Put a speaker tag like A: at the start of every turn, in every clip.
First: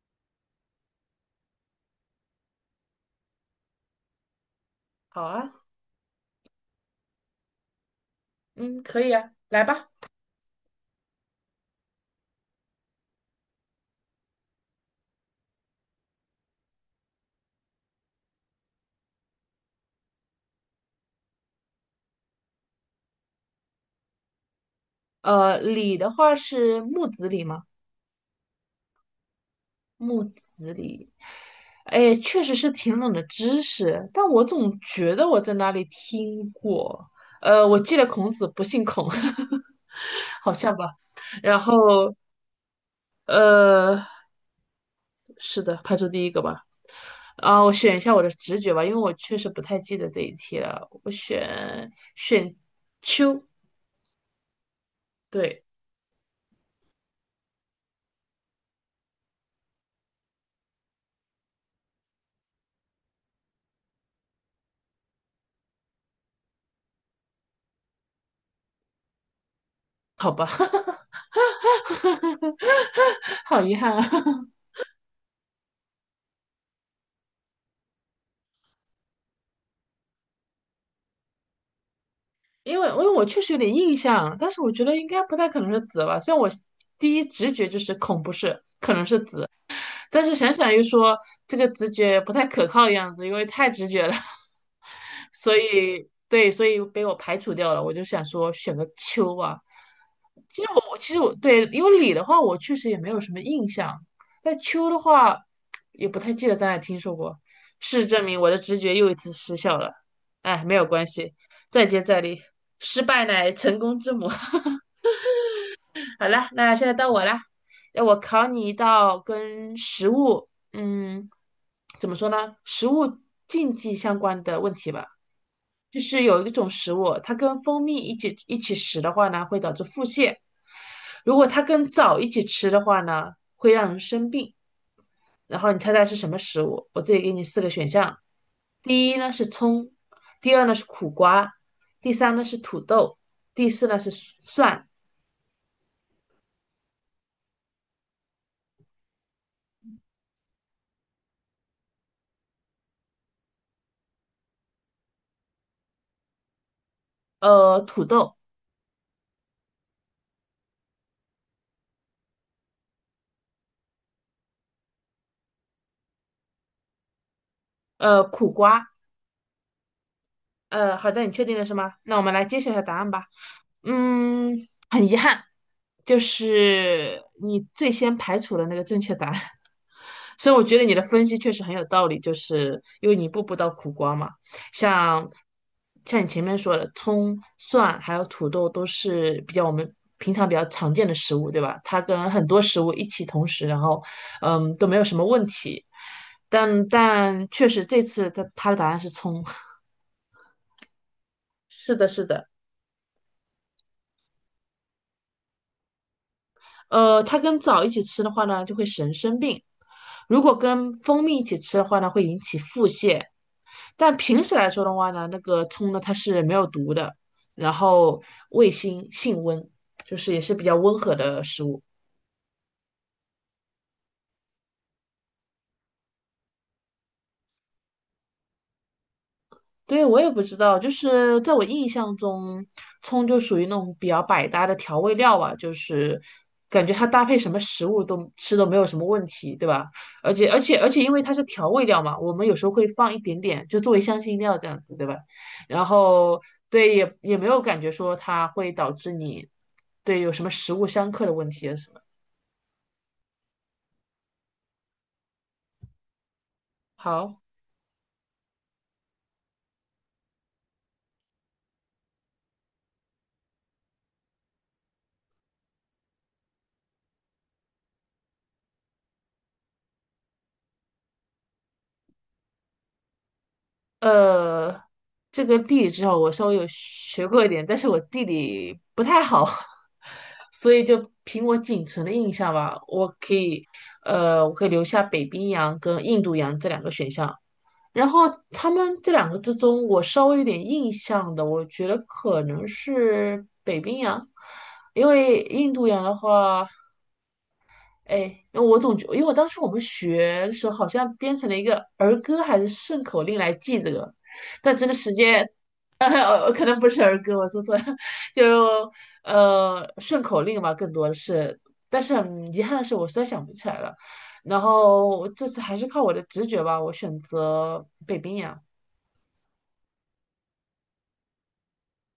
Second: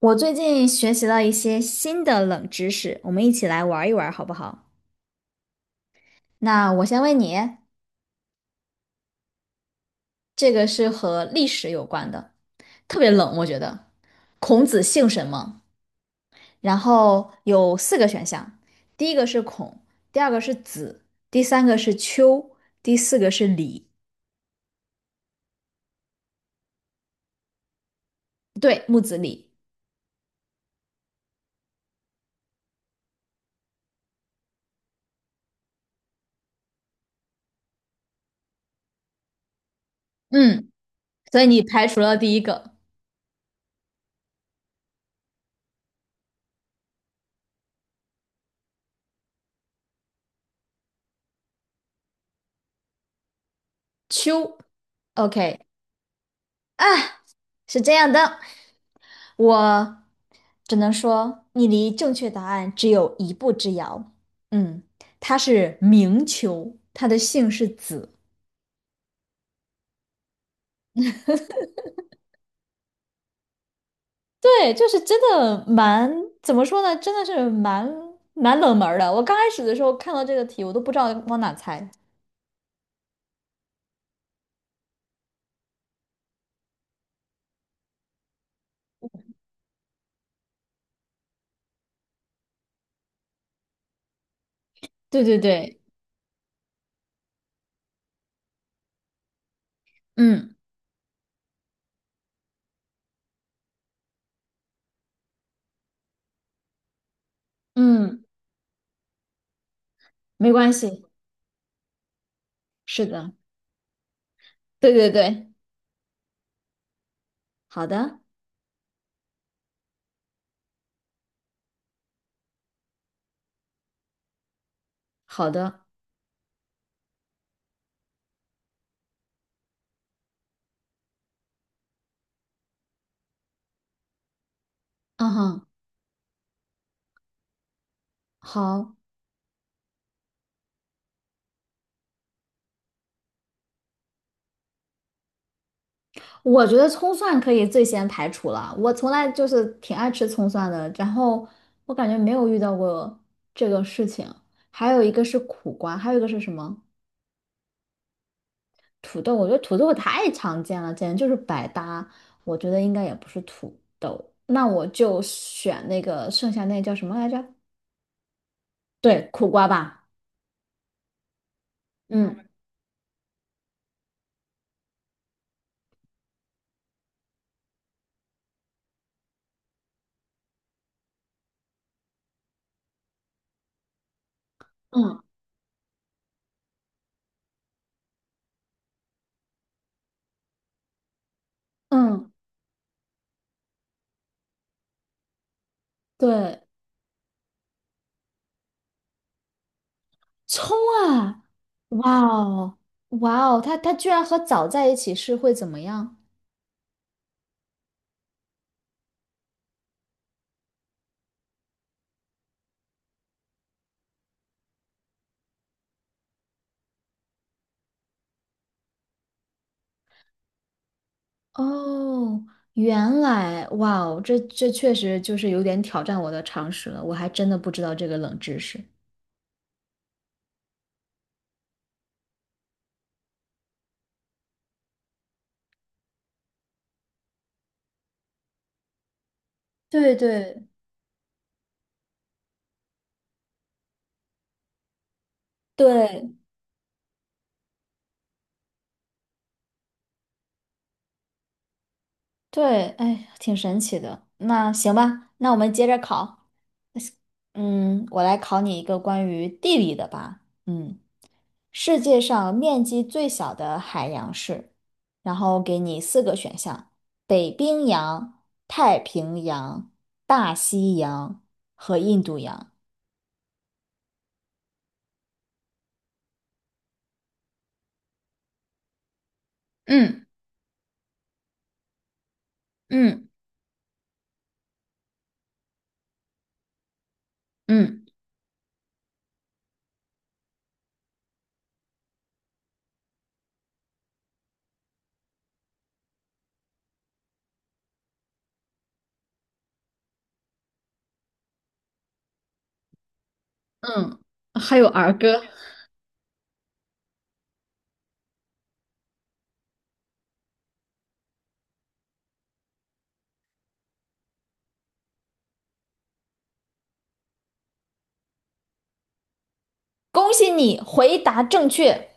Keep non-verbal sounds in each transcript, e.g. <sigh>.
A: 我最近学习了一些新的冷知识，我们一起来玩一玩好不好？
B: 好啊，
A: 那我先问你，
B: 嗯，可以啊，来吧。
A: 这个是和历史有关的，特别冷，我觉得。孔子姓什么？然后有四个选项，第一个是孔，第二个是子，第三个是丘，第四个是李。
B: 李的话是木子李吗？
A: 对，木子李。
B: 木子李，哎，确实是挺冷的知识，但我总觉得我在哪里听过。我记得孔子不姓孔，<laughs> 好
A: 嗯，
B: 像吧。
A: 所以
B: 然
A: 你排除
B: 后，
A: 了第一个
B: 呃，是的，排除第一个吧。啊，我选一下我的直觉吧，因为我确实不太记得这一题了。我选秋，
A: 丘。OK，
B: 对，
A: 啊，是这样的。我只能说，你离正确答案只有一步之遥。嗯，他是明囚，他的姓是子。
B: 好吧。<laughs> <laughs> 好遗憾啊，<laughs>
A: 对，就是真的蛮，怎么说呢？真的是蛮冷门儿的。我刚开始的时候看到这个题，我都不知道往哪猜。
B: 因为我确实有点印象，但是我觉得应该不太可能是紫吧，虽然我第一直觉就是恐不是，可能是紫。但是想想又说这个直觉不太可靠的样子，因为太直觉了，
A: 对
B: <laughs>
A: 对
B: 所
A: 对，
B: 以对，所以被我排除掉了。我就想说选个秋吧。
A: 嗯
B: 其实我对，因为李的话我确实也没有什么印象，但秋的话也不太记得在哪听说过。事实
A: 嗯，
B: 证明我的直觉又一次失效了，
A: 没
B: 哎，
A: 关
B: 没有
A: 系，
B: 关系，再接再厉，失
A: 是
B: 败
A: 的，
B: 乃成功之母。<laughs>
A: 对对对，
B: 好啦，那现在到我啦，
A: 好
B: 那我
A: 的，
B: 考你一道跟食物，嗯，怎么说呢？食物禁忌相关的问题吧。
A: 好的，
B: 就是有一种食物，它跟蜂蜜一起食的话呢，会导致腹泻；如果它跟枣一起吃的话呢，会让人生病。
A: 嗯
B: 然
A: 哼，
B: 后你猜猜是什么食物？我这里给你四个选项：
A: 好。
B: 第一呢是葱，第二呢是苦瓜，第三呢是土豆，第四呢是蒜，
A: 我觉得葱蒜可以最先排除了，我从来就是挺爱吃葱蒜的，然后我感觉没有遇到过这个事情。还有一个是苦瓜，还有一个是什么？
B: 土豆，
A: 土豆，我觉得土豆太常见了，简直就是百搭。我觉得应该也不是土豆，那我就选那个剩下那叫什么来着？
B: 苦瓜。
A: 对，苦瓜吧。
B: 好的，你确定了是吗？那我们
A: 嗯
B: 来揭晓一下答案吧。嗯，很遗憾，就是你最先排除了那个正确答案，<laughs> 所以我觉得你的分析确实很有道理，就是因为你一步步到苦瓜嘛，
A: <laughs> 嗯
B: 像像你前面说的，葱、蒜还有土豆都是比较我们平常比较常见的食物，对吧？它跟
A: 嗯，
B: 很多食物一起同时，然后都没有什么问题，
A: 对，
B: 但确实这次他的答案是葱，<laughs>
A: 葱啊，
B: 是的，
A: 哇
B: 是的。
A: 哦，哇哦，它居然和枣在一起是会怎么样？
B: 它跟枣一起吃的话呢，就会使人生病；如果跟蜂蜜一起吃的话呢，会引起腹泻。但平时来说的话呢，那个葱呢，它是没有毒的，然后味辛性温，就是也是比较温和的食物。
A: 哦，原来，哇哦，这确实就是有点挑战我的常识了，我还真的不知道这个冷知识。
B: 对，我也不知道，就是在我印象中，葱就属于那种比较百搭的调味料吧，就是感觉它搭配什么食物都吃都没有什么问题，对吧？
A: 对
B: 而且而
A: 对，
B: 且而且，因为它是调味料嘛，我们有时候会放一点点，就作为香辛料这样子，对吧？然
A: 对
B: 后对，也没有感觉说它会导致你对有什么食物相克的问题啊什么。
A: 对，哎，挺神奇的。那行吧，那我们接着考。
B: 好。
A: 嗯，我来考你一个关于地理的吧。嗯，世界上面积最小的海洋是，然后给你四个选项：北冰洋、太平洋、大西洋和印度洋。
B: 呃，这个地理至少我稍微有学过一点，但是我地理不太好，<laughs>
A: 嗯
B: 所以就凭我仅存的印象吧，我
A: 嗯。
B: 可以，呃，我可以留下北冰洋跟印度洋这两个选项。
A: 嗯
B: 然后他们这两个之中，我稍微有点印象的，我觉得可能是北冰洋，因为印度洋的话。哎，我总觉，因为我当时我们学的时候好像编成了一个儿歌还是顺口令来记这个，
A: 嗯，还
B: 但
A: 有
B: 真的时
A: 儿歌，
B: 间，<laughs> 可能不是儿歌，我说错了，<laughs> 就顺口令吧，更多的是，但是很遗憾的是，我实在想不起来了。然后这次还是靠我的直觉吧，我选择北冰洋。
A: 恭喜你回答正确，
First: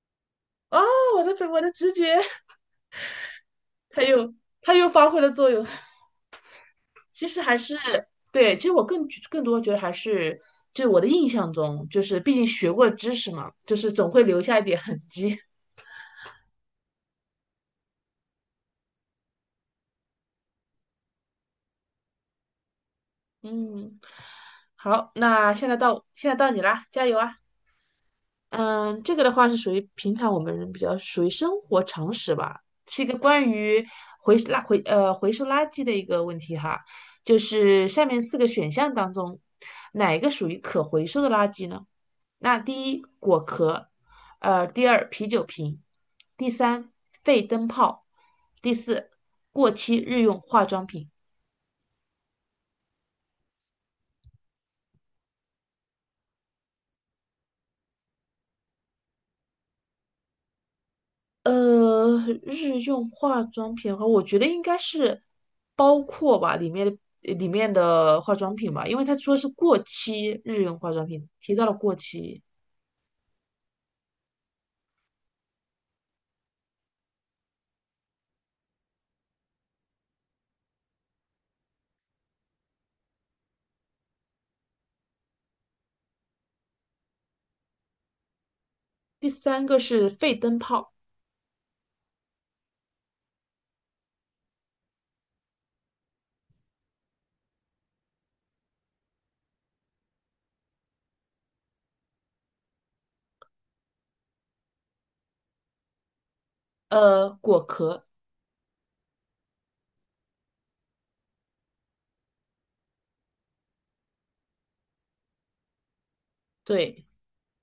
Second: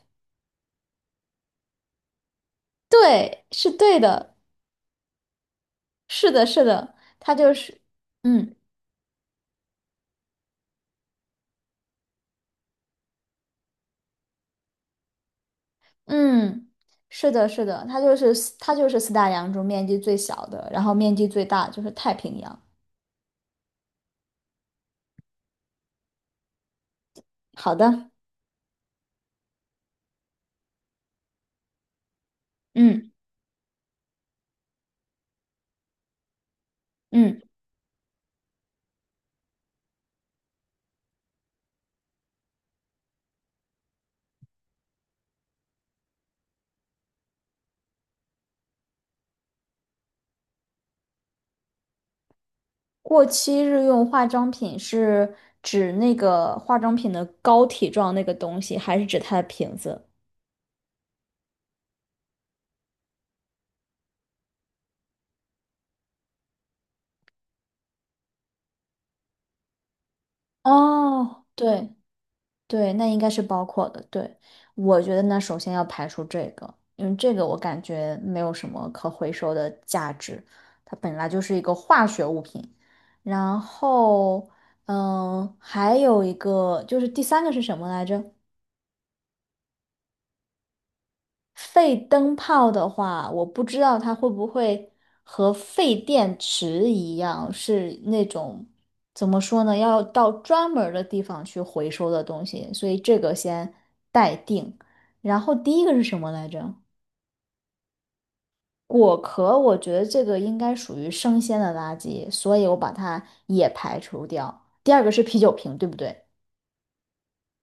B: 啊，我的北，我的直觉，
A: 对，是对
B: 它又
A: 的，
B: 它又发挥了作用。<laughs>
A: 是的，是的，
B: 其
A: 他
B: 实
A: 就
B: 还是
A: 是，嗯
B: 对，其实我更多觉得还是，就我的印象中，就是毕竟学过知识嘛，就是总会留下一点痕迹。<laughs>
A: 嗯，是的，是的，他就是四大洋中面积最小的，然后面积最大就是太平洋。
B: 嗯，好，那现在到你啦，加油啊！
A: 好的，
B: 嗯，这个的话是属于平常我们比较属于生活常识吧，是一
A: 嗯
B: 个关于回收垃圾的一个问题哈，就
A: 嗯，
B: 是下面四个选项当中，哪一个属于可回收的垃圾呢？那第一果壳，第二啤酒瓶，第三废灯泡，第四过期日用化妆品。
A: 过期日用化妆品是指那个化妆品的膏体状那个东西，还是指它的瓶子？
B: 呃，日用化妆品的话，我觉得应该是包括吧，里面的化妆品吧，因为他说是过期日用化妆品，
A: 哦，
B: 提到了过
A: 对。
B: 期。
A: 对，那应该是包括的。对，我觉得呢，首先要排除这个，因为这个我感觉没有什么可回收的价值，它本来就是一个化学物品。然后，嗯，还有一个就是第三个是什么来着？
B: 第三个是废灯泡，
A: 废灯泡的话，我不知道它会不会和废电池一样，是那种怎么说呢，要到专门儿的地方去回收的东西，所以这个先待定。然后第一个是什么来着？
B: 果壳，
A: 果壳，我觉得这个应该属于生鲜的垃圾，所以我把它也排除掉。第二个是啤酒瓶，对不对？
B: 对，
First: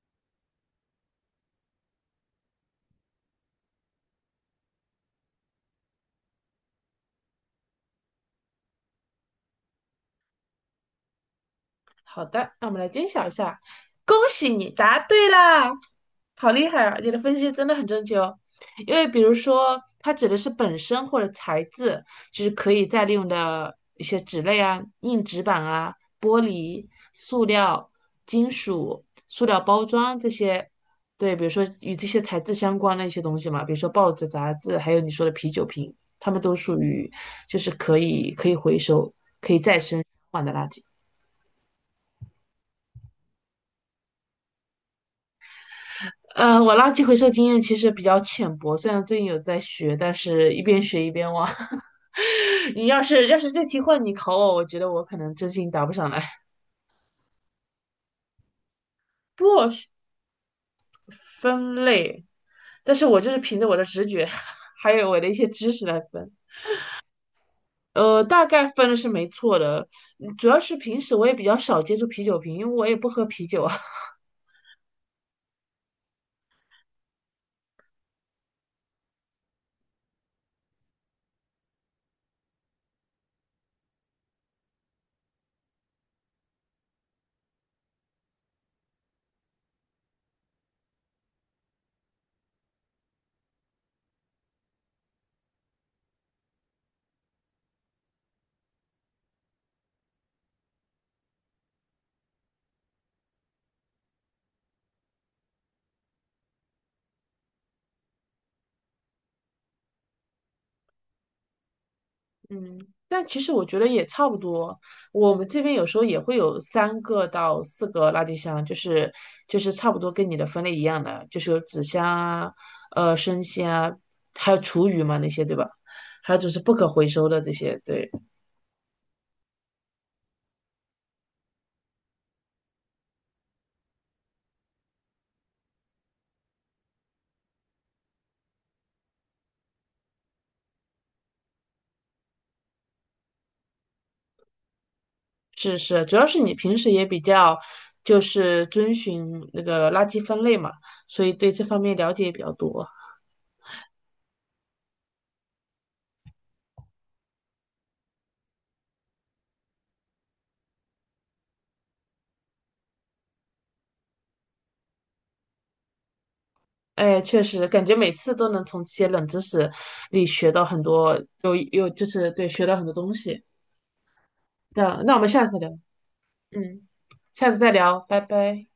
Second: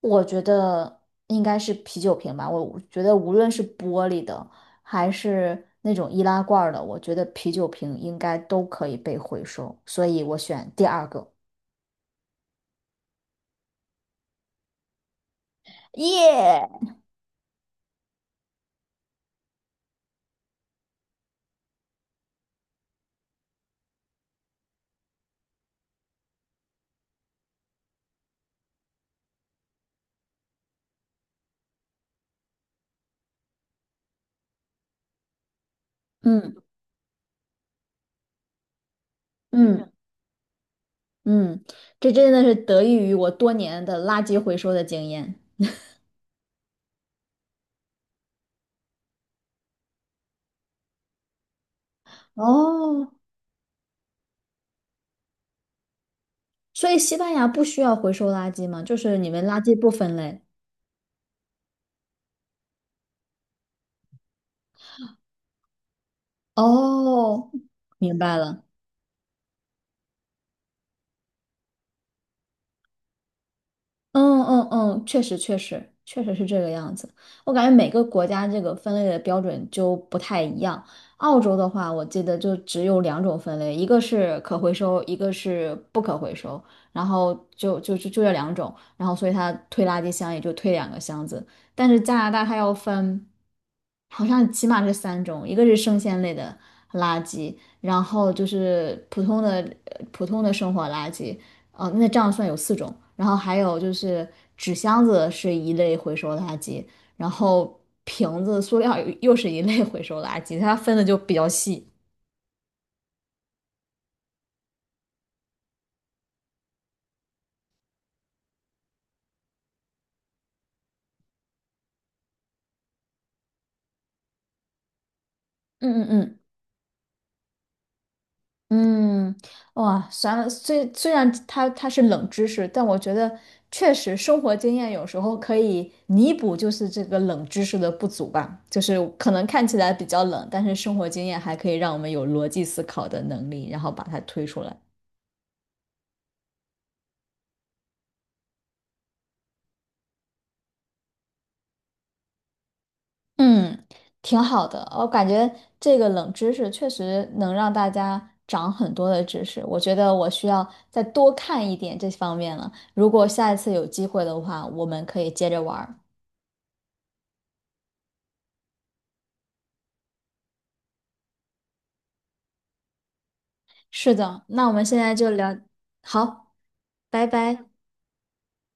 A: 我觉得应该是啤酒瓶吧。我觉得无论是玻璃的还是那种易拉罐儿的，我觉得啤酒瓶应该都可以被回收，所以我选第二个。
B: 好的，让我们来揭晓一下。恭喜你答对啦，好厉
A: 耶！
B: 害啊！你的分析真的很正确哦。因为比如说，它指的是本身或者材质，就是可以再利用的一些纸类啊、硬纸板啊、玻璃、塑料、金属、塑料包装这些。对，比如说与这些材质相关的一些东西嘛，比如说报纸、杂志，还有你说的啤酒瓶，它们
A: 嗯
B: 都属于就是可以回收
A: 嗯
B: 换的垃圾。
A: 嗯，这真的是得益于我多年的垃圾回收的经验。
B: 我垃圾回收经验其实比较浅薄，虽然最近有在学，但是一边学一边忘。<laughs> 你要
A: 哦，
B: 是要是这题换你考我，我觉得我可能真心答不上来。
A: 所以西班牙不需要回收垃圾吗？就是你
B: <laughs>
A: 们垃
B: 不
A: 圾
B: 是
A: 不分类。
B: 分类，但是我就是凭着我的直觉，<laughs> 还有我的一些知识来分。
A: 哦，明白
B: 大
A: 了。
B: 概分的是没错的，主要是平时我也比较少接触啤酒瓶，因为我也不喝啤酒啊。
A: 嗯嗯嗯，确实确实确实是这个样子。我感觉每个国家这个分类的标准就不太一样。澳洲的话，我记得就只有两种分类，一个是可回收，一个是不可回收。然后就这两种，然后所以它推垃圾箱也就推两个箱子。但是加拿大它要分，好像起码是三种，一个是生鲜类的垃圾，然后就是普通的生活垃圾。哦，那这样算有四种。然后还有就是纸箱子是一类回收垃圾，然后瓶子、塑料又是一类回收垃圾，它分的就比较细。
B: 嗯，但其实我觉得也差不多。我们这边有时候也会有三个到四个垃圾箱，就是差不多跟你的分类一样的，就是有纸箱啊、生鲜啊，还有厨余嘛那些，对吧？
A: 嗯嗯
B: 还
A: 嗯
B: 有就是不可回收的这些，对，
A: 嗯，哇，算了，虽然它是冷知识，但我觉得确实生活经验有时候可以弥补就是这个冷知识的不足吧，就是可能看起来比较冷，但是生活经验还可以让我们有逻辑思考的能力，然后把它推出来。
B: 是是，主要是你平时也比较就是遵循那个垃圾分类嘛，所以对这方面了解也比较多。
A: 嗯，挺好的，我感觉这个冷知识确实能让大家长很多的知识。我觉得我需要再多看一点这方面了。如果下一次有机会的话，我们可以接着玩儿。
B: 哎，确实，感觉每次都能从这些冷知识里学到很多，有就是对，学到很多东西。
A: 是的，那我
B: 这
A: 们现
B: 样
A: 在
B: 那我们
A: 就
B: 下
A: 聊，
B: 次聊，
A: 好，
B: 嗯，
A: 拜
B: 下次
A: 拜。
B: 再聊，拜拜。